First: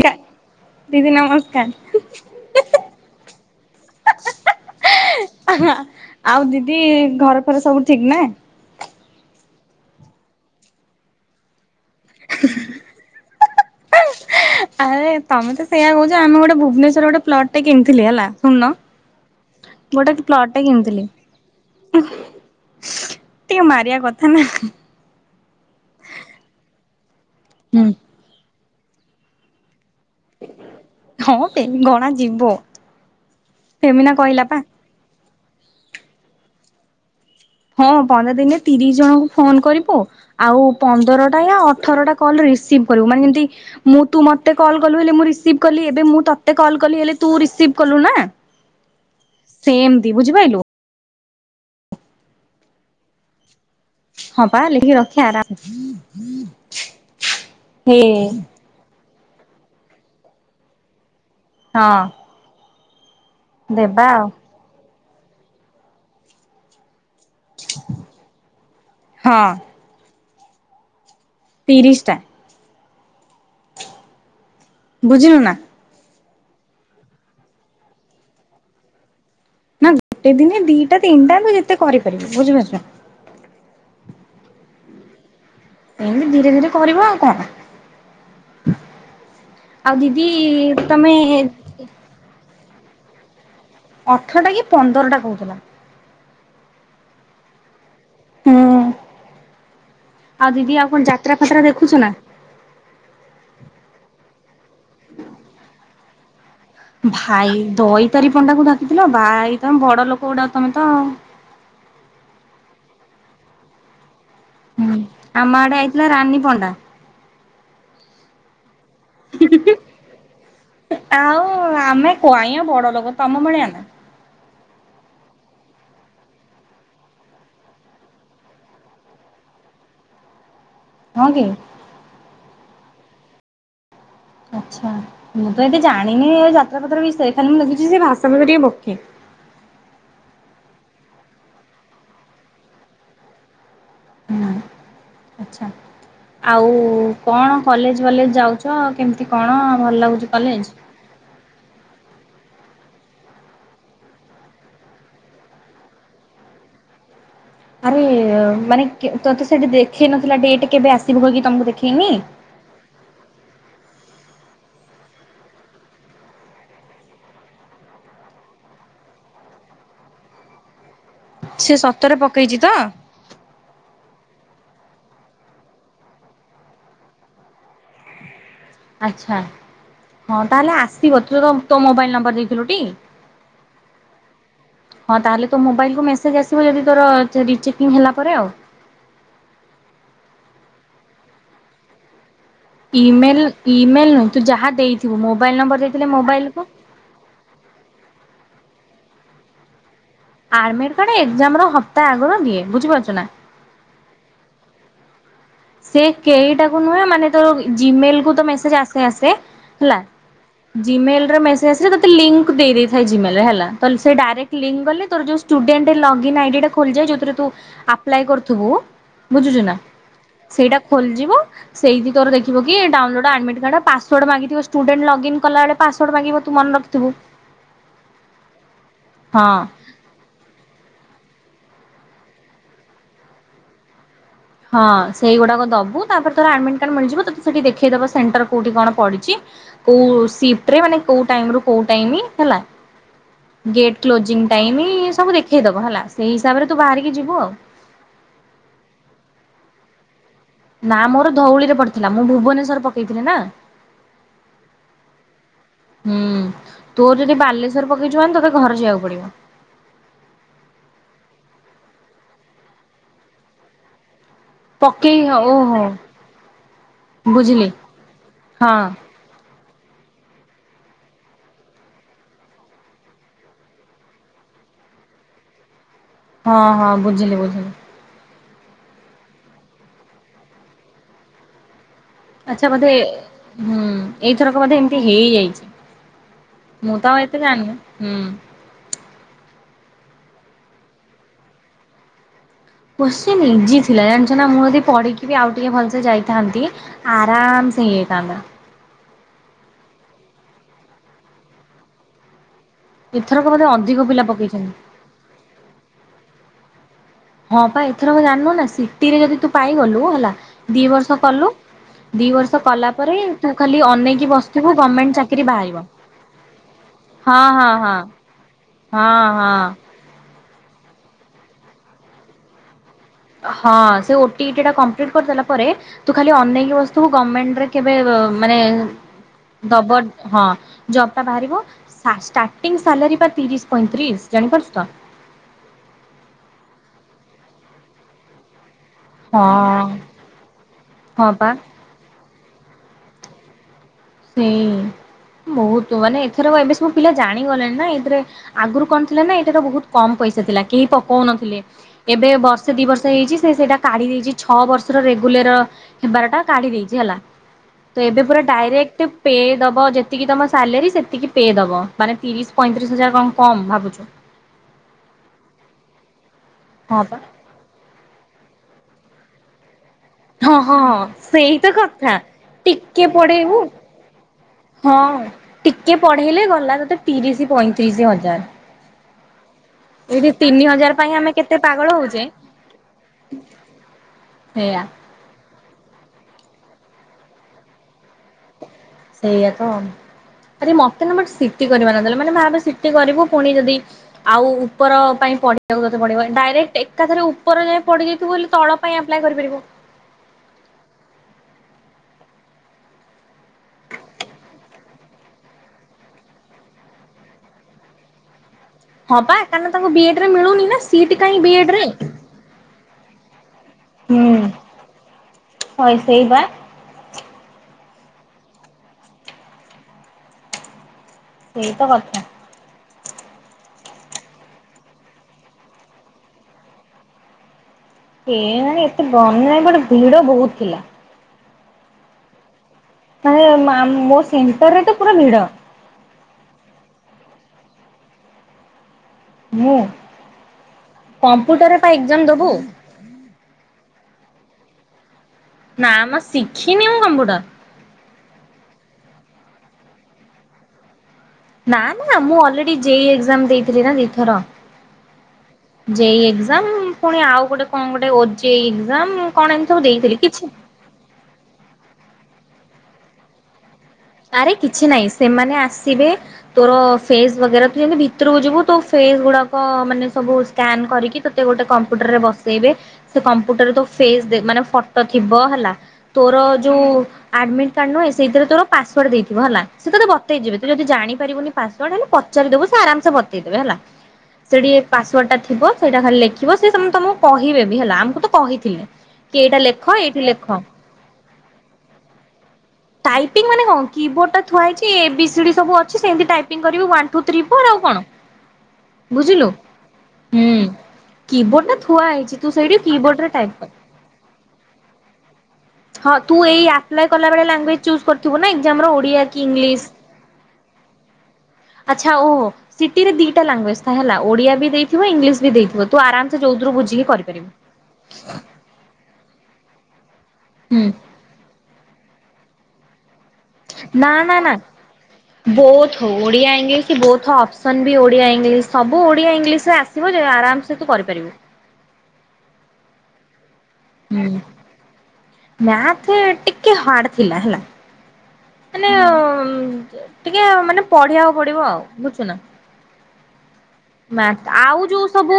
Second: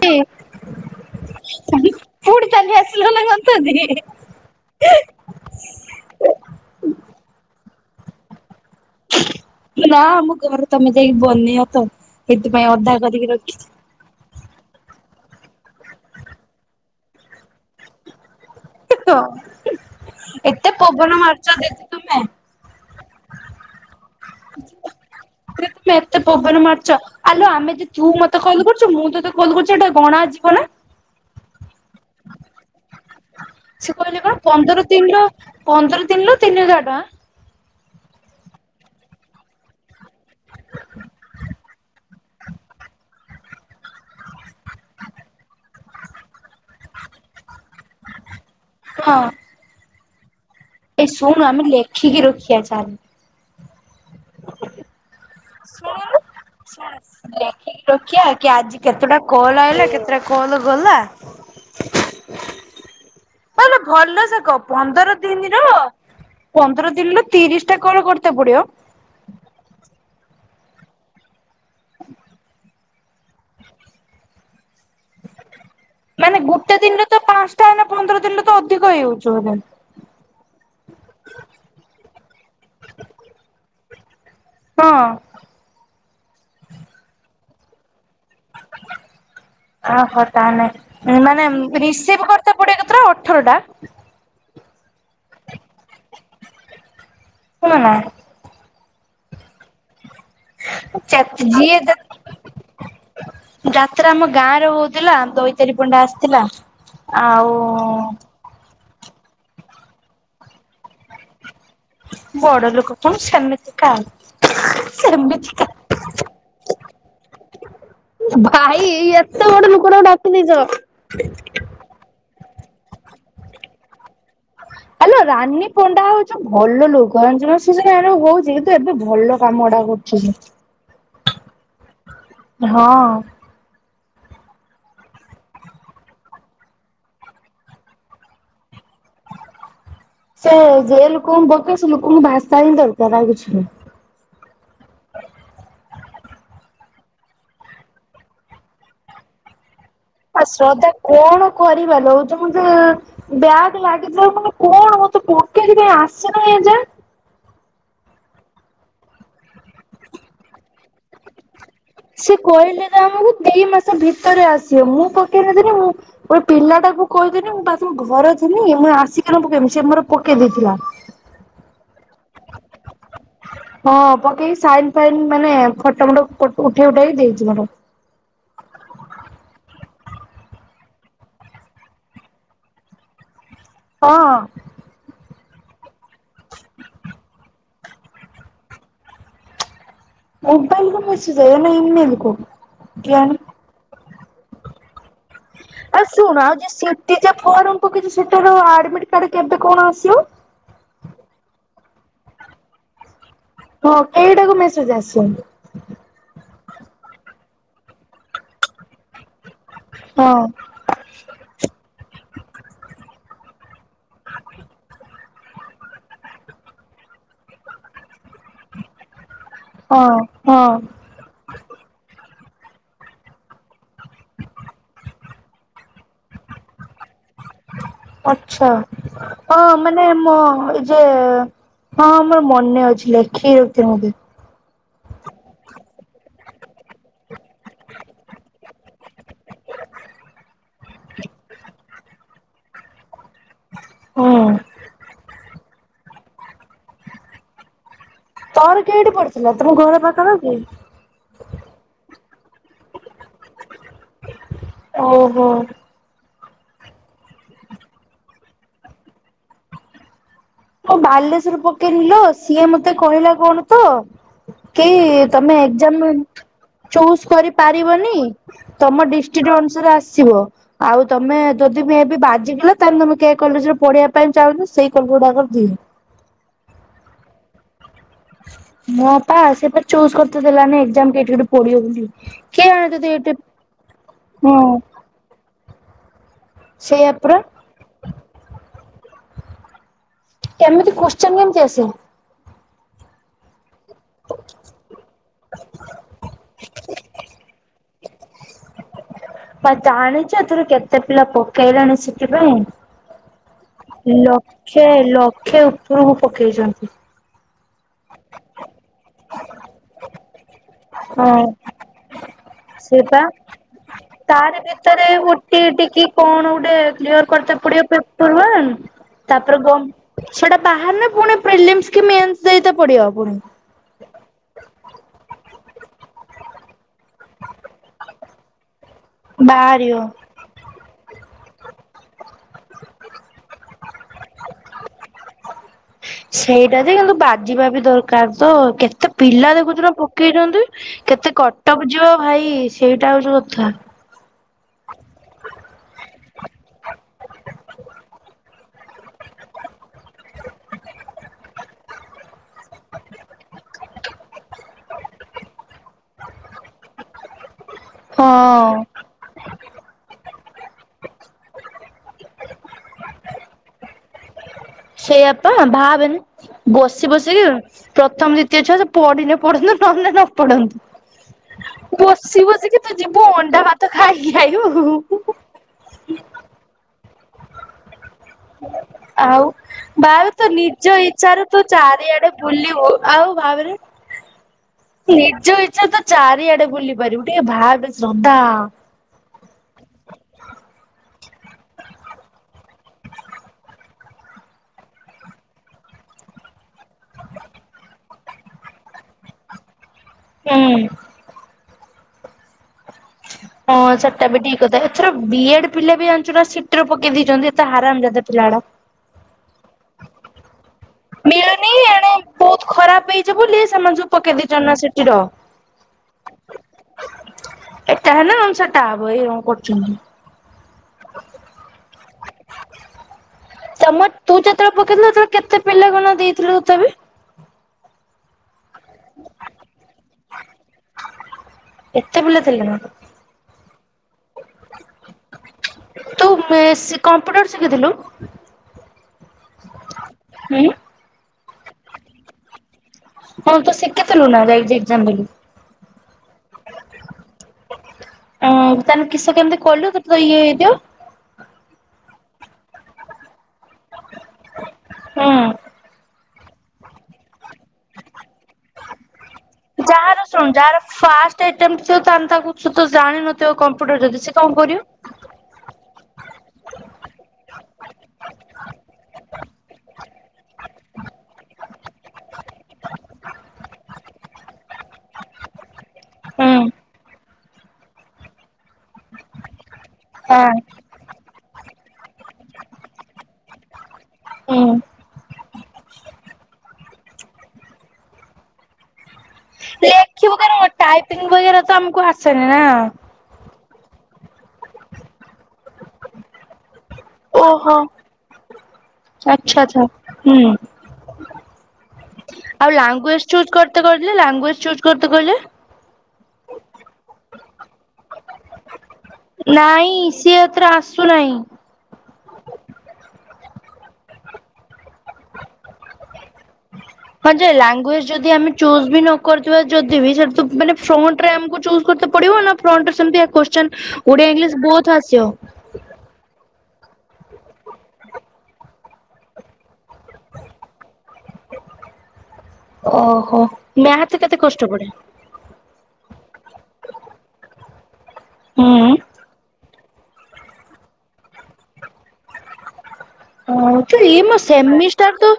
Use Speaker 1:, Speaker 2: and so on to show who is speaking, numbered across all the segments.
Speaker 1: ଯ [unintelligible]
Speaker 2: ଫୁଣି ଚାଲି ଆସିଲ ନା କନ୍ତ ଦେ
Speaker 1: ଆଉ ଦିଦି ଘର ଫର ସବୁ ଠିକ ନାଆ?
Speaker 2: ନା ଆ ଘରେ ତମେ ଯାଇକି ବନେଇଅ ତ ସେଇଥିପାଇଁ ଅଧା କରିକି ରଖ [unintelligible]
Speaker 1: ଆରେ ତମେ ତ ସେଇଆ କହୁଛ ଆମେ ଗୋଟେ ଭୁବନେଶ୍ଵର ଗୋଟେ ପ୍ଲଟ ଟେ କିଣିଥିଲି ହେଲା। ଶୁଣନ ଗୋଟେ ପ୍ଲଟ ଟା
Speaker 2: ଏତେ
Speaker 1: କିଣିଥିଲି।
Speaker 2: ପବନ ମାରୁଛ ଦିଦି ତମେ
Speaker 1: ଟିକେ ମାରିବା କଥା ନା।
Speaker 2: ତମେ ଏତେ ପବନ ମାରୁଛ ଆଲୋ ଆମେ
Speaker 1: ହୁଁ
Speaker 2: ଯେ ତୁ ମତେ କଲ କରୁଛୁ ମୁଁ ତୋତେ କଲ୍ କରୁଛୁ ଏଟା
Speaker 1: ହଁ ବେ ଗଣା ଯିବ।
Speaker 2: ସେ
Speaker 1: ଫେମିନା
Speaker 2: କହିଲେ କଣ
Speaker 1: କହିଲା ପା
Speaker 2: ପନ୍ଦର ଦିନର ପନ୍ଦର ଦିନର ତିନି ହଜାର ଟଙ୍କା।
Speaker 1: ହଁ ପନ୍ଦର ଦିନରେ ତିରିଶ ଜଣଙ୍କୁ ଫୋନ କରିବୁ ଆଉ ପନ୍ଦରଟା ୟ ଅଠରଟା କଲ ସିଭ୍ କରିବୁ, ମାନେ ଯେମିତି, ମୁଁ ତୁ ମତେ କଲ କଲୁ ହେଲେ ମୁଁ ରିସିଭ୍ କଲି ଏବେ ମୁଁ ତତେ କଲି ହେଲେ ତୁ ରିସିଭ୍ କଲୁ ନା ସେମତି ବୁଝିପାଇଲୁ।
Speaker 2: ଏ ଶୁଣୁ ଆମେ ଲେଖିକି ରଖିବା ଚାଲ।
Speaker 1: ହଁ ପା ଲେଖି ରଖି ଆରାମ ହେ
Speaker 2: ରଖିିବା କି ଆଜି କେତେଟା କଲ ଆଇଲା କେତେଟା କଲ ଗଲା।
Speaker 1: ହଁ।
Speaker 2: ତାଲେ
Speaker 1: ଦେବା
Speaker 2: ଭଲ
Speaker 1: ଆଉ
Speaker 2: ସେ କହ ପନ୍ଦର ଦିନର ପନ୍ଦର ଦିନରେ ତିରିଶ ଟା କଲ କରତେ ପଡିବ।
Speaker 1: ହଁ ତିରିଶଟା। ବୁଝିଲୁ ନା?
Speaker 2: ମାନେ ଗୋଟେ ଦିନରେ ତ ପାଞ୍ଚଟା ନା ପନ୍ଦର ଦିନରେ ତ ଅଧିକ ହେଇ
Speaker 1: ନା ଗୋଟେ ଦିନେ ଦିଟା ତିନିଟା ତୁ ଯେତେ କରିପାରିବୁ ବୁଝିପାରୁଛୁ?
Speaker 2: ହଁ।
Speaker 1: ଏମିତି ଧୀରେ ଧୀରେ କରିବ ଆଉ କଣ। ଆଉ
Speaker 2: ଓହୋ
Speaker 1: ଦିଦି ତମେ
Speaker 2: ତାହେନେ ମାନେ ରିସିଭ କରିତେ ଏକାଥରେ ଅଠରଟା।
Speaker 1: ଅଠରଟା କି ପନ୍ଦରଟା କହୁଥିଲା।
Speaker 2: ଶୁଣ ନା।
Speaker 1: ହୁଁ। ଆଉ ଦିଦି ଆଉ କଣ ଯାତ୍ରା ଫାତ୍ରା
Speaker 2: ଯିଏ
Speaker 1: ଦେଖୁଛ ନା
Speaker 2: ଯାତ୍ରା ଆମ ଗାଁ ରେ ହଉଥିଲା ଦଇତାରି ପଣ୍ଡା ଆସିଥିଲା। ଆଉ
Speaker 1: ଭାଇ ଦଇତାରି ପଣ୍ଡାକୁ କିଥିଲ ଭାଇ ତମେ ବଡ ଲୋକ ଗୋଡା ତମେ ତ ଆଉ।
Speaker 2: ବଡ ଲୋକ କଣ ସେମିତି କା ଆଉ।
Speaker 1: ହୁଁ ଆମ
Speaker 2: ସେମିତିକା।
Speaker 1: ଆଡେ ଆଇଥିଲା ରାନୀ ପଣ୍ଡା।
Speaker 2: ଭାଇ ଏଇ ଏତେ ବଡ ଲୋକଟାକୁ
Speaker 1: ଆଉ
Speaker 2: ଡାକିଦେଇଛ।
Speaker 1: ଆମେ କଇଁ ବଡ ଲୋକ ତମ ଭଳିଆ ନା?
Speaker 2: ଆଲୋ ରାନୀ ପଣ୍ଡା ହଉଛି ଭଲ ଲୋକ, ଜାଣିଛୁନା ସେ ସିନା ହଉଛି କିନ୍ତୁ ଏବେ ଭଲ କାମଗୁଡା [inaudible]
Speaker 1: ହଁ କି?
Speaker 2: ହଁ।
Speaker 1: ଆଚ୍ଛା, ମୁଁ ତ ଏତେ ଜାଣିନି ଯାତ୍ରା ଫାତ୍ରା ବିଷୟ ରେ, ଖାଲି ମୁଁ ଲାଗୁଛି ସେ ଭାଷା ବିଷରେ ଟିକେ ବୋକି। [inaudible]
Speaker 2: ସେ ଯେ ଲୋକଙ୍କୁ ବୋଲୁ ଥାଏ, ସେ ଲୋକଙ୍କୁ ଭାଷା ହିଁ ଦରକାର ଆଉ କିଛି ନୁହେଁ।
Speaker 1: ଆଛା, ଆଉ କଣ କଲେଜବଲେଜ ଯାଉଛ କେମିତି କଣ ଭଲ ଲାଗୁଛି
Speaker 2: ଆଉ
Speaker 1: କଲେଜ?
Speaker 2: ଶ୍ରଦ୍ଧା କଣ କରିବ ବ୍ୟାଗ ଲାଗିଥିଲା ମାନେ ତମେ କଣ ମତେ ପକେଇକି ଆସିନ ଏ ଯାଏଁ।
Speaker 1: ଆରେ ମାନେ ତୋତେ ସେଠି ଦେଖେଇ ନଥିଲା ଡେଟ କେବେ ଆସିବ କି ତମକୁ ଦେଖ
Speaker 2: ସେ କହିଲେ ନା ଆମକୁ ଦେଇ ମାସ ସେ ଭିତରେ ଆସିବ ମୁଁ ପକେଇନଥିଲି ମୁଁ ଗୋଟେ ପିଲାଟାକୁ କହିଦିନି ମୁଁ ପା ଘର ଥିଲି ମୁଁ ଆସିକିନା ପକେଇମି ସେ ମୋର ପକେଇ ଦେଇଥିଲା।
Speaker 1: ସେ ସତରେ ପକେଇଛି ତ?
Speaker 2: ହଁ, ପକେଇକି ସାଇନ ଫାଇନ ମାନେ ଫଟ ଫଟ ଉଠେଇ ଉଠେଇକି ଦେଇଛି ମୋର।
Speaker 1: [inaudible] ଆଚ୍ଛା, ହଁ ତାହେଲେ ଆସିବ ତୁ ତୋ ମୋବାଇଲ ନମ୍ବର ଦେଇଥିଲୁ ଟି? ହଁ
Speaker 2: ହଁ।
Speaker 1: ତାହେଲେ ତୋ ମୋବାଇଲକୁୁ ମେସେଜ ଆସିବ ଯଦି ତୋର ରିଚେକିଂ ହେଲା ପରେ ଆଉ।
Speaker 2: ମୋବାଇଲ
Speaker 1: ଇ
Speaker 2: କେଆଣି।
Speaker 1: ମେଲ ଇ ମେଲ ନୁଁ ତୁ ଯାହା ଦେଇ
Speaker 2: ଆଉ ଶୁଣ ଆଉ ଯା ସିଟି ଯା ଫର୍ମ କୁ ସେ ଆଡମିଟ କାର୍ଡ କେବେ କଣ ଆ
Speaker 1: ଆଡମିଟ କାର୍ଡ ଏକ୍ସାମ୍ ର ହପ୍ତା ଆଗରୁ ଦିଏ ବୁଝିପାରୁଛୁ ନା?
Speaker 2: ହଁ କେଇଟାକୁ ମେସଜ ଆସିଚି।
Speaker 1: ସେ କେଇଟାକୁ ନୁହେଁ ମାନେ ତୋ ଜିମେଲ କ ମେସେଜ ଆସ ଆସେ ହେଲା।
Speaker 2: ହଁ
Speaker 1: ଜିମେଲ ର ମେସେଜ ତତେ ଲିଙ୍କ ଦେଇ ଦେଇ ଥାଏ ଜିମେଲ ହେଲା। ସେ ଡାଇରେକ୍ଟ ଲିଙ୍କ ଗଲେ ତୋ ଯୋଉ ଷ୍ଟୁଡେଣ୍ଟ୍ ଲଗଇନ୍ ଆଇ ଡି ଖୋଲିଯାଏ ଯଉଥିରେ ତୁ ଆପ୍ଲେଏ କରିଥିବୁ, ବୁଝୁଚୁନା।
Speaker 2: ହଁ ହଁ।
Speaker 1: ସେଇଟା ଖୋଲିଯିବ ସେଇଟି ତ ଦେଖିବ କି download admit card password ମାଗିଥିବ ଷ୍ଟୁଡେଣ୍ଟ୍ ଲଗିନ କଲା ବଳେ ପାସୱାଡ ମାଗିବ ତୁ ମନେ ରଖିଥିବୁ।
Speaker 2: ଆଚ୍ଛା ହଁ ମାନେ ମୁଁ ଏଇ ଯେ ହଁ ଆମର ମନେ ଅଛି ଲେଖି ରଖତି ମେ
Speaker 1: ହଁ ସେଇଗୁଡାକ ଦବୁ ତାପରେ ତୋର ଆଡମିଟ କାଡ୍ ମିଳିଯିବ ତୋତେ ସେଠି ଦେଖେଇଦବ ସେଣ୍ଟର କୋଉଠୀ କଣ ପଡିଛି। କୋଉ ସିଫ୍ଟ ମାନେ କୋଉ ଟାଇମ ରୁ କୋଉ ଟାଇମ ହେଲା। ଗେଟ
Speaker 2: ହୁଁ।
Speaker 1: କ୍ଲୋଜିଙ୍ଗ ସବୁ ଦେଖେଇଦବ ହେଲା, ସେଇ ହିସାବରେ ତୁ ବାହାରିକି ଯିବୁ ଆଉ।
Speaker 2: ତୋର କେଉଠି ପଡିଥିଲା ତମ ଘର ପାଖରେ?
Speaker 1: ନା ମୋର ଧଉଳି ରେ ପଡିଥିଲା ମୁଁ ଭୁବନେଶ୍ଵର ପକେଇଥିଲି ନା।
Speaker 2: ଓହୋ।
Speaker 1: ହୁଁ। ତୋର ଯଦି ବାଲେଶ୍ଵର ପକେଇଛୁ ମାନେ ତତେ ଘରେ ଯିବାକୁ ପଡିବ।
Speaker 2: ତଁ ବାଲେଶ୍ଵର ପକେଇ ନିଲୋ ସିଏ ମତେ କହିଲା କଣ ତ କି
Speaker 1: ପକେଇ
Speaker 2: ତମେ
Speaker 1: ଓହୋ
Speaker 2: ଏକ୍ଜାମ ଚୁଜ
Speaker 1: ବୁଝିଲି।
Speaker 2: କରିପାରିବନି
Speaker 1: ହଁ
Speaker 2: ତମ ଡିଷ୍ଟ୍ରିକଟ ଅନୁ ଆସିବ ଆଉ ତମେ ଯଦି ଏବେ ବି ବାଜିଯିବ ତାହେଲେ ତମେ କେ କଲେଜରେ ପଢିବା ପାଇଁ ଚାହୁଁଛ। ସେଇ କଲଗଡା କରିଦି।
Speaker 1: ହଁ ହଁ ବୁଝିଲି ବୁଝିଲି।
Speaker 2: ମୋ ବାପା ସେ ପା ଚୁଜ କରିଥିଲେ ଦେଲାନ ଏକ୍ଜାମ କେଠି କୋଠି ପଢିବ ବୋଲି।
Speaker 1: ଆଚ୍ଛା
Speaker 2: କେଆଣି
Speaker 1: ବୋଧେ
Speaker 2: ଯଦି ଏଠି
Speaker 1: ହୁଁ ଏଇଥରକ
Speaker 2: ହଁ
Speaker 1: ବୋଧେ ଏମିତି ହେଇଯାଇଛି। ମୁଁ
Speaker 2: ସେଇଆ
Speaker 1: ତ
Speaker 2: ପରା
Speaker 1: ଏତେ ଜାଣି ନି ହୁଁ।
Speaker 2: କେମିତି କୋଶ୍ଚନ କେମତି ଆସ?
Speaker 1: କୋ୍ଚିନ ଇଜି ଥିଲା ଜାଣିଛ ନା ମୁଁ ଯଦି ପଢିକି ବି ଆଉ ଟିକେ ଭଲସେ ଯାଇଥାନ୍ତି। ଆରାମସେ ହେଇଯାଇଥାନ୍ତା।
Speaker 2: ଆ ଜାଣିଛୁ ଏଥିରୁ କେତେ ପିଲା ପକେଇଲେଣି ସେଥିପାଇଁ
Speaker 1: ଏଥରକ ବୋଧେ ଅଧିକ ପିଲା ପକେଇଛନ୍ତି।
Speaker 2: ଲକ୍ଷେ ଲକ୍ଷେ ଉପରକୁ ପକେଇଛନ୍ତି।
Speaker 1: ହଁ ବା ଏଥର ଜାଣିନୁ ନା ସିଟିରେ ଯଦି ତୁ ପାଇଗଲୁ ହେଲା ଦି ବର୍ଷ
Speaker 2: ହଁ
Speaker 1: କଲୁ। ଦି ବର୍ଷ କଲା ପରେ
Speaker 2: ସେପା
Speaker 1: ତୁ ଖାଲି ଅନେଇକି
Speaker 2: ତାରି
Speaker 1: ବସିଥିବୁ
Speaker 2: ଭିତରେ
Speaker 1: ଗମେଣ୍ଟ୍ ଚାକିରୀ
Speaker 2: ଗୋଟେ
Speaker 1: ବାହାରିବ।
Speaker 2: ଟିକେ କଣ ଗୋଟେ କ୍ଲିୟର
Speaker 1: ହଁ
Speaker 2: କରିତେ
Speaker 1: ହଁ
Speaker 2: ପଡିିବ
Speaker 1: ହଁ
Speaker 2: ପେପର ୱାନ୍।
Speaker 1: ହଁ ହଁ।
Speaker 2: ତାପରେ ଗମ୍ ସେଟା ବାହାରେ ପୁଣି ପ୍ରେଲିମ୍ କି ମେନ୍
Speaker 1: ହଁ ସେ ଓଟି ଇଟି ଟା କମ୍ପ୍ଲିଟ କରିଦେଲା ତୁ ଖାଲି ଅନେଇକି ବସିଥିବୁ ଗମେଣ୍ଟରେ କେବେ ମାନେ ଦବ
Speaker 2: ବାହାରିବ।
Speaker 1: ହଁ। ବାହାରିବା ଷ୍ଟ। ଟିଙ୍ଗ୍ ସାଲେରି ପା ତିରିଶି ପଇଁତିରିଶି ଜାଣିପାରିଛୁ ତ?
Speaker 2: ସେଇଟା ଯେ କିନ୍ତୁ ବାଜିବା ବି ଦରକାର ତ କେତେ କେତେ ପିଲା
Speaker 1: ହଁ
Speaker 2: ଦେଖୁଛୁ ପକେଇଛନ୍ତି
Speaker 1: ହଁ
Speaker 2: କେତେ
Speaker 1: ପା
Speaker 2: କଟକ ଯିବ ଭାଇ ସେଇଟା ହଉଚି କଥା।
Speaker 1: ସେଇ ବହୁତ୍ ମାନେ ଏଥର ଏବେ ସବୁ ପିଲା ଜାଣିଗଲେଣି ନା ଏଥିରେ ଆଗରୁ କଣ ଥିଲା ନା ଏ ବହୁତ୍ କମ ପଇସା ଥିଲା କେହି ପକଉ ନଥିଲେ ଏବେ ବର୍ଷେ ଦି ବର୍ଷ ହେଇଛି ସେ ସେଇଟା କାଢ଼ି ଦେଇଛି ଛଅ ବର୍ଷର [unintelligible] ହେବାର ଟା କାଢି ଦେଇଛି ହେଲା ତ ଏବେ ପୁରା
Speaker 2: ହଁ
Speaker 1: ଡାଇରେକ୍ଟ ପେ ଦବ ଯେତିକି ତମ ସାଲେରି ସେତିକି ପେ ଦବ ମାନେ ତିରିଶି ପଇଁତିରିଶ ହଜାର କଣ କମ ଭାବୁଛୁ। ୍ [inaudible]
Speaker 2: ସେଇଆପ ଭାବେନି
Speaker 1: ହଁ
Speaker 2: ବସି
Speaker 1: ପା
Speaker 2: ବସିକି ପ୍ରଥମ [unintelligible] ନହେଲେ ନ
Speaker 1: ହଁ ହଁ ସେଇ ତ
Speaker 2: ପଢନ୍ତୁ
Speaker 1: କଥା
Speaker 2: ବସି ବସିକି ତୁ
Speaker 1: ଟିକେ
Speaker 2: ଯିବୁ
Speaker 1: ପଢେଇବୁ
Speaker 2: ଅଣ୍ଡା ଭାତ ଖାଇକି ଖାଇ ଖାଇବୁ
Speaker 1: ହଁ ଟିକେ ପଢେଇଲେ ଗଲା ତତେ ତିରିଶି ପଇଁତିରିଶି ହଜାର।
Speaker 2: ଆଉ
Speaker 1: ଏଇଠି
Speaker 2: ଭାବେ ତୋ
Speaker 1: ତିନି ହଜାର
Speaker 2: ନିଜ
Speaker 1: ପାଇଁ ଆମେ
Speaker 2: ଇଚ୍ଛାରେ
Speaker 1: କେତେ
Speaker 2: ତୁ
Speaker 1: ପାଗଳ ହଉଛେ
Speaker 2: ଚାରିଆଡ଼େ ବୁଲିବୁ ଆଉ ଭାବେ
Speaker 1: [inaudible]
Speaker 2: ନିଜ ଇଚ୍ଛାରେ ତ ଚାରିଆଡ଼େ ବୁଲି ପାରିବୁ ଟିକେ ଭାବେ ଶ୍ରଦ୍ଧା।
Speaker 1: ସେଇଆ ତ [unintelligible] ସିଟି କରିବ ନ ଦେଲେ ମାନେ ଭାବେ ସିଟି କରିବୁ ପୁଣି ଯଦି ଆଉ ଉପର ପାଇଁ ପଡିିବାକୁ ତ ଡାଇରେକ୍ଟ ଏକାଥରେ ଉପର ଯାଏଁ ପଢି଼ଦେଇଥିବୁ ତଳ ପାଇଁ ଆପ୍ଲାଏ କରିପାରିବୁ।
Speaker 2: ହୁଁ।
Speaker 1: [inaudible]
Speaker 2: ହଁ ସେଟା ବି ଠିକ୍ କଥା ଏଥର ବି, ଏଡ଼ ପିଲା ବି ଜଣିଛୁ ନା ସିଟିରେ ପକେଇ ଦେଇଛନ୍ତି ଏତେ ହାରାମ ଯାଦା ପିଲାଉଡା।
Speaker 1: ହଁ ପା କାରଣ ତାଙ୍କୁ ବି, ଏଡ଼ ରେ ମିଳୁନି ନା ସିଟ୍ କାଇଁ ବି, ଏଡ଼ ରେ।
Speaker 2: ବୁଲି ସେମାନେ ସବୁ
Speaker 1: ହୁଁ
Speaker 2: ପକେଇ ଦେଇେଇଛନ୍ତି ନା ସିଟିର।
Speaker 1: ହଇ ସେଇ ବା
Speaker 2: ଏଟା ହେଲେ ନହେଲେ ସେଟା ହବ ଏ କରୁଛନ୍ତି।
Speaker 1: ସେଇ ତ କଥା।
Speaker 2: ତମର ତୁ ଯେତେବେଳେ ପକେଇଥିଲୁ ସେତେବେଳେ କେତେ ପିଲା କଣ ଦେଇଥିଲୁ ତଥାପି?
Speaker 1: କେଜାଣି ଏତେ ମନେ ନାହିଁ [unintelligible] ଭିଡ଼ ବହୁତ୍ ଥିଲା।
Speaker 2: ଏତେ ପିଲା ଥିଲେ ନା?
Speaker 1: ମୋ ସେଣ୍ଟର ରେ ତ ପୁରା ଭିଡ଼।
Speaker 2: ଏପଟରୁ ଶିଖିଥିଲୁ।
Speaker 1: ମୁଁ
Speaker 2: ହୁଁ।
Speaker 1: କମ୍ପ୍ୟୁଟରରେ ଏକ୍ଜାମ୍ ଦବୁ।
Speaker 2: ହଁ ତୁ ଶିଖିଥିଲୁ ନା [unintelligible] ଏକ୍ଜାମ୍ ଦେଲୁ।
Speaker 1: ନା ମ ଶିଖିନି ମୁଁ କମ୍ପ୍ୟୁଟର।
Speaker 2: ହଁ ତାହେଲେ କିସ କେମିତି କଲୁ ତୋତେ ତ ଇଏ ହେଇଥିବ।
Speaker 1: ନା ନା ମୁଁ ଅଲରେଡି ଜେଇ ଏକ୍ଜାମ୍ ଦେ ଦିଥର
Speaker 2: ହୁଁ
Speaker 1: ଦେଇ ଏ ପୁଣି ଆଉ ଗୋଟେ କଣ ଗୋଟେ ଓ, ଜେଇ ଏକ୍ଜାମ୍।
Speaker 2: ଯାହାର ଶୁଣୁ ଯାହାର ଫାଷ୍ଟ ଆଟେମ୍ପେଡ ଥିବ ତାହେଲେ ତାଙ୍କୁ ଜାଣିନଥିବ ଯଦି ସେ କଣ
Speaker 1: ଆରେ
Speaker 2: କରିବ
Speaker 1: କିଛି ନହିଁ ସେମାନେ ଆସିବେ ତୋର ଫେସ୍ ବଗେରା ତୁ ଯେମତି ଭିତରକୁ ଯିବୁ ତୋ ଫେ ଫେସ୍ ଗୁଡାକ ମାନେ ସବୁ ମାନେ ସ୍କାନ କରିକି ତତେ ଗୋଟେ କମ ମ୍ପ୍ୟୁଟର ରେ ବସେଇବେ ସେ କମ୍ପୁଟର ରେ ତୋ ଫେସ୍ ଦେ ମାନେ ଫଟୋ ଥିବ ହେଲା। ତୋର
Speaker 2: ହୁଁ
Speaker 1: ଯୋଉ ଆଡମିଟ୍ କାର୍ଡ ନୁହେଁ ସେଇଥିରେ ତୋର ପାସୱାର୍ଡ଼ ଦେଇଥିବ ହେଲା। ସେ ତତେ
Speaker 2: ହଁ
Speaker 1: ବତେଇଦେବେ ତୁ ଯଦି ଜାଣି ପାରି ବୁନି ପାସୱାର୍ଡ ହେଲେ ପଚିଦବୁ ସେ ଆରାମସେ ବତେଇ ଦବେ ହେଲା।
Speaker 2: ହୁଁ।
Speaker 1: ସେଠି ପାସୱାର୍ଡ ଟା ଥିବ ସେଇଟା ଖାଲି ଲେଖିବ ସିଏ ସେ ତମକୁ କହିବେ ବି ହେଲା ଆମକୁ ତ କହିଥିଲେ। କି ଏଇଟା ଲେଖ ଏଇଠି
Speaker 2: ଲେଖିବୁ
Speaker 1: ଲେଖ।
Speaker 2: କଣ ଟାଇପିଙ୍ଗ ବଗେରା ତ ଆମକୁ ଆସେନି ନା।
Speaker 1: ଟାଇପିଂ ମାନେ କଁ କି ବୋଡ ଟା ଥୁଆ ହେଇଛି ଏ ବି ସି ଡ଼ି ସବୁ ଅଛି ସେମତିି ଟାଇପଙ୍ଗ। କରିବୁ ୱାନ ଟୁ ଥ୍ରି ଫୋର୍
Speaker 2: ଓହୋ।
Speaker 1: ଆଉ କଣ ବୁଝିଲୁ
Speaker 2: ଆଚ୍ଛା ଆଚ୍ଛା
Speaker 1: ହୁଁ। କି ବୋର୍ଡ ଟା ଥୁଆ ହେଇଛି ତୁ
Speaker 2: ଆଉ
Speaker 1: ସେଇଠି
Speaker 2: ଲାଙ୍ଗୁଏଜ
Speaker 1: କିବୋର୍ଡରେ
Speaker 2: ଚୁଜ
Speaker 1: ଟାଇପ କରିବୁ।
Speaker 2: କରତେ କହିଲେ ଲାଙ୍ଗୁଏଜ ଚୁଜ କରତେ କହିଲେ?
Speaker 1: ହଁ ତୁ ଏଇ ଆପ୍ଲାଏ କଲା ବେଳେ ଲାଙ୍ଗୁଏଜ ଚୁଜ କରିଥିବୁ ନା ଏକଜାମ ର। ଓଡିଆ କି ଇଂଲିଶ।
Speaker 2: ନାଇଁ ସିଏ ଏଥିରେ ଆସୁ ନାହିଁ।
Speaker 1: ଆଛା ଓହ ସିଟିରେ ଦିଟା ଲାଙ୍ଗୁଜ ଥାଏ ହେଲା ଓଡିଆ ବି ଦେଇଥିବ ଇଂଲିଶ ବି ଦେଇଥିବ ତୁ ଆରାମ ସେ ଯଉଥୀରୁ ବୁଝ।
Speaker 2: ହଁ ଯେ ଲାଙ୍ଗୁଏଜ ଯଦି ଆମେ ଚୁଜ୍ ବି ନ କରଥିବା ଯଦି ବି ସେ ମାନେ
Speaker 1: ହୁଁ
Speaker 2: ଫ୍ରଣ୍ଟରେ ଆମକୁ ଚୁଜ୍ କରିତେ ପଡିବ ନା ଫ୍ରଣ୍ଟରେ ସେମତି।
Speaker 1: ନା ନା ନା ବୋଥ ଓଡ଼ିିଆ ଇଂଗ୍ଲିସ୍। କି ବୋଥ ଅପସନ ବି ଓଡିଆ ଇଂଲିଶ ସବୁ ଓଡିଆ ଇଂଲିଶ ରେ ଆସିବ ଯ ଆରାମ ସେ ତୁ କରିପାରିବୁ।
Speaker 2: ଓହୋ ମାଥ କେତେ କଷ୍ଟ ପଡେ।
Speaker 1: ମାଥ ଟିକେ ହାର୍ଡ ଥିଲା ହେଲା
Speaker 2: ହୁଁ।
Speaker 1: ମାନେ ଓ। ଟିକେ ମାନେ ପଢିବାକୁ ପଡିବ ଆଉ ବୁଝୁଚୁ ନା।
Speaker 2: ହଁ ତ ଇଏ ମୋ
Speaker 1: ମ୍ୟାଥ୍ ଆଉ ଯୋଉ
Speaker 2: ସେମିଷ୍ଟାର ତ
Speaker 1: ସବୁ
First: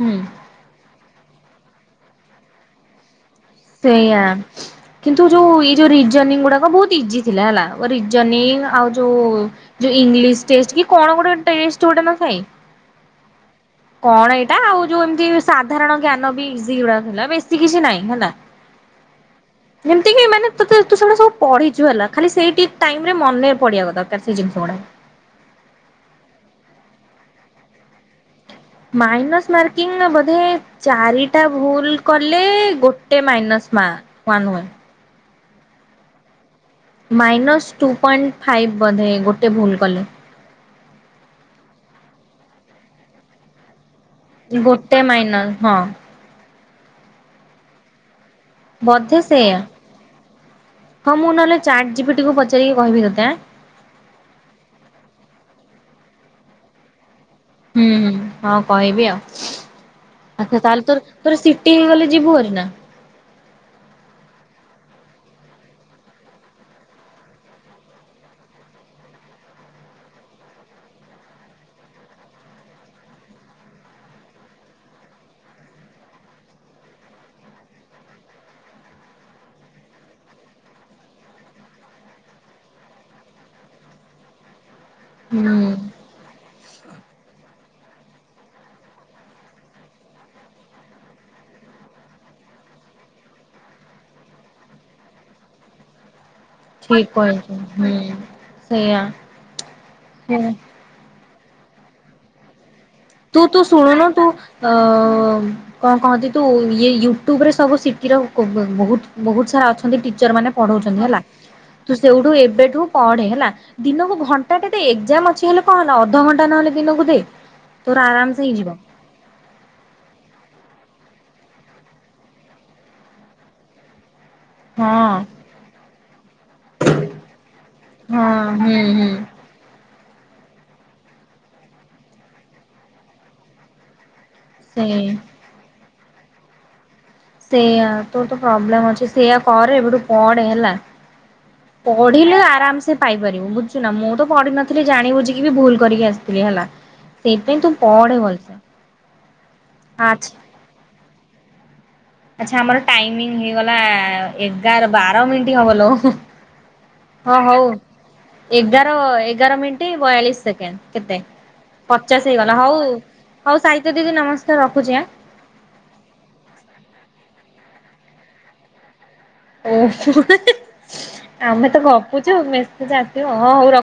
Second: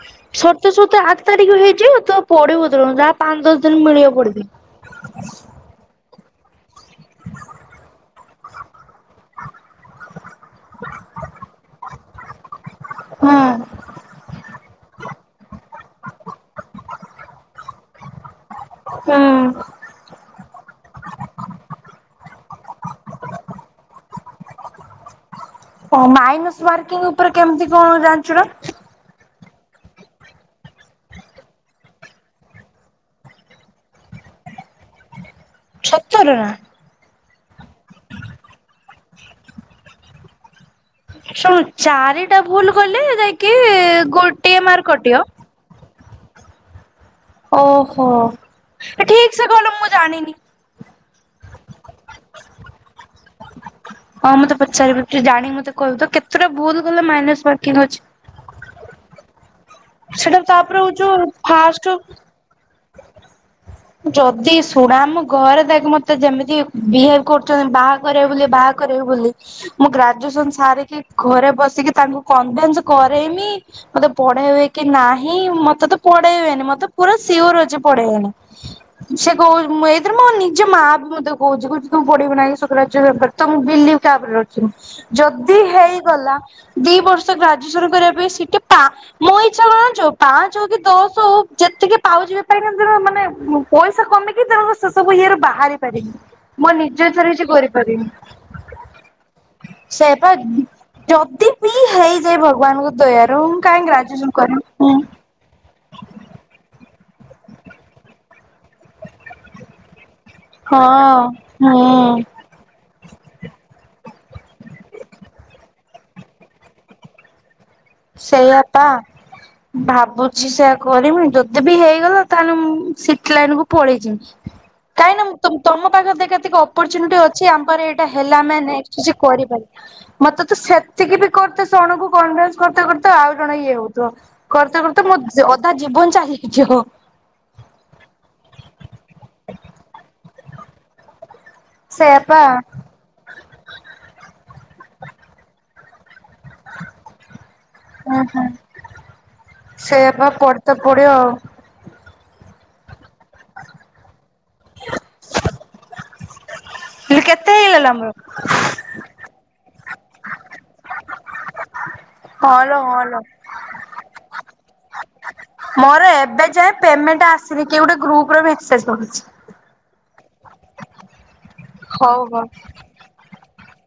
Speaker 1: ହୁଁ
Speaker 2: ସରିତେ ସରିତେ ଆ ଠ ତାରିଖ ହେଇଯିବ ତ ପଢିବ।
Speaker 1: ସେଇଆ କିନ୍ତୁ ଯୋଉ ଏଇ ଯୋଉ ରି ଜୋଇନିଂ ଗୁଡାକ ବହୁତ ଇଜି ଥିଲା ହେଲା ଓ ରିଯୋନିଂ ଆଉ ଯୋଉ। ଯୋଉ ଇଂଲିଶ୍ ଟେଷ୍ଟ କି କଣ ଗୋଟେ ଟେଷ୍ଟ ଗୋଟେ ନଥାଏ।
Speaker 2: ହଁ।
Speaker 1: କଣ ଏଇଟା ଆଉ ଯୋଉ ଏମିତି ସାଧାରଣ ଜ୍ଞାନ ବି ଇଜି ଗୁରା ଥିଲା ବେଶୀ କିଛି ନାଇଁ ହେଲା।
Speaker 2: ହୁଁ।
Speaker 1: ତ ତୁ ତୁ ସେଗୁାଡା ସବୁ ପଢିଛୁ ହେଲା ଖାଲି ସେଇ ଠିକ ଟାଇମ ରେ ମନେ ପଡିବା ଦରକାର ସେଇ ଜିନିଷ ଗୁଡା। [inaudible]
Speaker 2: ହଁ ମାଇନସ ମାର୍କିଂ ଉପରେ କେମିତି କଣ ଜାଣିଚୁ ନା।
Speaker 1: ମାଇନସ୍ ମାର୍କିଂ ନା ବୋଧେ ଚାରିଟା ଭୁଲ କଲେ ଗୋଟେ ମାଇନସ୍। ମା ୱାନ ୱାନ୍।
Speaker 2: ଛତରେ ନା।
Speaker 1: ମାଇନସ୍ ଟୁ ପଏଣ୍ଟ ଫାଇଫ୍ ବୋଧେ ଗୋଟେ ଭୁଲ କଲେ।
Speaker 2: ଶୁଣ୍ ଚାରିଟା ଭୁଲ କଲେ ଯାଇକି। ଗୋଟିଏ ମାର୍କ
Speaker 1: ଗୋଟେ
Speaker 2: କଟିବ।
Speaker 1: ମାଇନଲ ହଁ।
Speaker 2: ଓହୋ ଏ
Speaker 1: ବୋଧେ
Speaker 2: ଠିକ ସେ
Speaker 1: ସେଇଆ।
Speaker 2: କଇଲୁ ମୁଁ ଜାଣିନି।
Speaker 1: ହଁ, ମୁଁ ନହେଲେ ଚାର୍ଟ ଜିପିଟିକୁ ପଚାରିକି କହିବି ତତେ ଆଁ।
Speaker 2: ହଁ ମୁଁ ତତେ ପଚାରିବି ଟିକେ ଜାଣିକି ମତେ କହିବୁ ତ କେତେଟା ଭୁଲ କଲେ ମାଇନସ୍।
Speaker 1: ହୁଁ ହୁଁ ହଁ କହିବି ଆଉ।
Speaker 2: ସେଟା
Speaker 1: ଆଚ୍ଛା
Speaker 2: ତାପରେ
Speaker 1: ତାହେଲେ ତୋର
Speaker 2: ହଉଛୁ
Speaker 1: ତୋର ସିଟି
Speaker 2: ଫାଷ୍ଟ
Speaker 1: ହେଇଗଲେ ଯିବୁ ଭାରି ନା?
Speaker 2: ଯଦି ଶୁଣ ଆମ ଘରେ ଦେଖେ ମତେ ଯେମିତି ବିହେବ କରୁଛନ୍ତି, ବାହା କରିବେ ବୋଲି ବାହା କରିବୁ ବୋଲି ମୁଁ ଗ୍ରାଜୁସନ ସାରିକି ଘରେ ବସିକି ତାଙ୍କୁ କନଭିଁନ୍ସ କରେଇମି। ମତେ ପଢେଇ ବେ କି ନାହିଁ, ମତେ ତ ପଢେଇ ବେନି ମତେ ପୁରା ସିଓର ଅଛି ପଢେଇ ବେନି।
Speaker 1: [inaudible]
Speaker 2: ସେ କହୁ ଏଇଥିରେ ମୋ ନିଯେ ମା ବି ମତେ କହୁଛି କହୁଛି ତୁ ପଢିବୁ ନା ଆଗେ ଶୁକିଲା ଟାରେ [unintelligible] ତ ମୁଁ ବିଲିଭ। କା ଉପରେ ରଖିବି ଯଦି
Speaker 1: ହୁଁ
Speaker 2: ହେଇଗଲା ଦି ବର୍ଷ ଗ୍ରା ଯୁଏଜସନ କରିବା ପାଇଁ ସି ଟି ପା ମୋ ଇଛା କଣ ଜାଣିଚୁ ପାଞ୍ଚ ହଉ କି ଦଶ ହଉ ଯେତିକି ପାଉଛି ବି ପାଏ।
Speaker 1: [inaudible]
Speaker 2: ପଇସା କମିକି ତା ସେ ସବୁ ଇଏରେ ବାହାରି ପାରିବି। ମୁଁ
Speaker 1: ଠିକ
Speaker 2: ନିଜେଥରେ କିଛି
Speaker 1: କହିଛୁ ହୁଁ
Speaker 2: କରିପାରିନି।
Speaker 1: ସେଇଆ
Speaker 2: ସେୟା ପା
Speaker 1: ସେଇଆ।
Speaker 2: ଯଦି ବିି ହେଇଯାଏ ଭଗବାନଙ୍କୁ
Speaker 1: ତୁ-ତୁ ଶୁଣୁନ ତୁ ଅ କଣ କହନ୍ତି ତୁ ୟେ ୟୁଟ୍ୟୁବ ରେ ସବୁ ସିଖିଦବୁ ବହୁତ-ବହୁତ ସାରା ଅଛନ୍ତି ଟି ଟିଚର ମାନେ
Speaker 2: ହଁ
Speaker 1: ପଢଉଛନ୍ତି ହେଲା।
Speaker 2: ହୁଁ
Speaker 1: ତୁ ସେଇଠୁ ଏବେଠୁ ପଢେ, ହେଲା ଦିନକୁ ଘଣ୍ଟାଟେ ତ ଏକ୍ଜାମ ଅଛି ହେଲେ କଣ ହେଲା? ଅ ଅଧଘଣ୍ଟା ନହେଲେ ଦିନକୁ ଦେ। ତୋର ଆରାମସେ
Speaker 2: ସେଇଆା
Speaker 1: ହେଇଯିବ
Speaker 2: ପା ଭାବୁଛି ସେଆ କରିବି ଯଦି ବି ହେଇଗଲା, ତାହେଲେ ମୁଁ ସିଟି ଲାଇନ କୁ ପଳେଇ ଯିବି।
Speaker 1: ହଁ।
Speaker 2: କାହିଁକିନା ତ ତମ ପାଖରେ ଦେଖେ ଏତିକି ଅପରଚ୍ୟୁନିଟି ଅଛି ଆମ ପାଖରେ ଏଇଟା ହେଲେ
Speaker 1: ହଁ
Speaker 2: ଆମେ
Speaker 1: ହୁଁ
Speaker 2: ନେକ୍ସଟ୍
Speaker 1: ହୁଁ
Speaker 2: କିଛି କରି ପାରିବୁ। ମତେ ତ ସେତିକି ବି କରତେ ଜଣକୁ କନଭେନ୍ସ କରୁ-କରୁ ଆଉ ଜଣ ଇଏ ହଉଥିବ।
Speaker 1: ସେଇ
Speaker 2: କରୁ-କରୁ ମୋ ଅଧା ଜୀବନ ଚାଲି ଯାଇଥିବ।
Speaker 1: ସେୟା ତୋର ତ ପ୍ରୋବ୍ଲେମ ଅଛି ସେଇୟା କରେ, ଏବେଠୁ ପଢେ ହେଲା। ପଢିଲେ
Speaker 2: ସେଇଆପା
Speaker 1: ଆରାମ ସେ ପାଇପାରିବୁ ବୁଝୁ ନା ମୁଁ ତ ପଢିନଥିଲି ଜାଣି ବୁଝିକି ବି ଭୁଲ କରିକି ଆସିଥିଲି ହେଲା ସେ ତୁ ପଢେ
Speaker 2: ହୁଁ ହୁଁ
Speaker 1: ଭଲସେ।
Speaker 2: ସେଇଆପା ପଢତେ ପଡିବ ଆଉ।
Speaker 1: ଆଚ୍ଛା ଆମର ଟାଇମିଂ ହେଇଗଲା। ଏଗାର, ବାର ମିନିଟ ହବଲୋ।
Speaker 2: ଇଲୋ
Speaker 1: ହଁ
Speaker 2: କେତେ
Speaker 1: ହଉ
Speaker 2: ହେଇଗଲା ଆମର?
Speaker 1: ଏଗାର-ଏଗାର ମିନି ବୟାଳିଶ ସେକେଣ୍ଡ କେତେ ପଚାଶ
Speaker 2: ହଁ
Speaker 1: ହେଇଗଲା।
Speaker 2: ଲୋ ହଁ ଲୋ
Speaker 1: ହଉ-ହଉ ସାହିତ୍ୟ ଦିଦି ନମସ୍କାର ର ପୂ
Speaker 2: ମୋର ଏବେ ଯାଏଁ ପେମେଣ୍ଟ ଆସିନି। କିଏ ଗୋଟେ ଗ୍ରୁପ ରେ ମେସେଜ୍ ପଢୁଚି।
Speaker 1: ଓ- ହେଁ ଆମେ ତ
Speaker 2: ହଉ
Speaker 1: ଗପୁଛୁ
Speaker 2: ହଉ।
Speaker 1: ମେସେଜ ଆସିବ ଆଉ। ହଁ ହଉ ରଖ୍-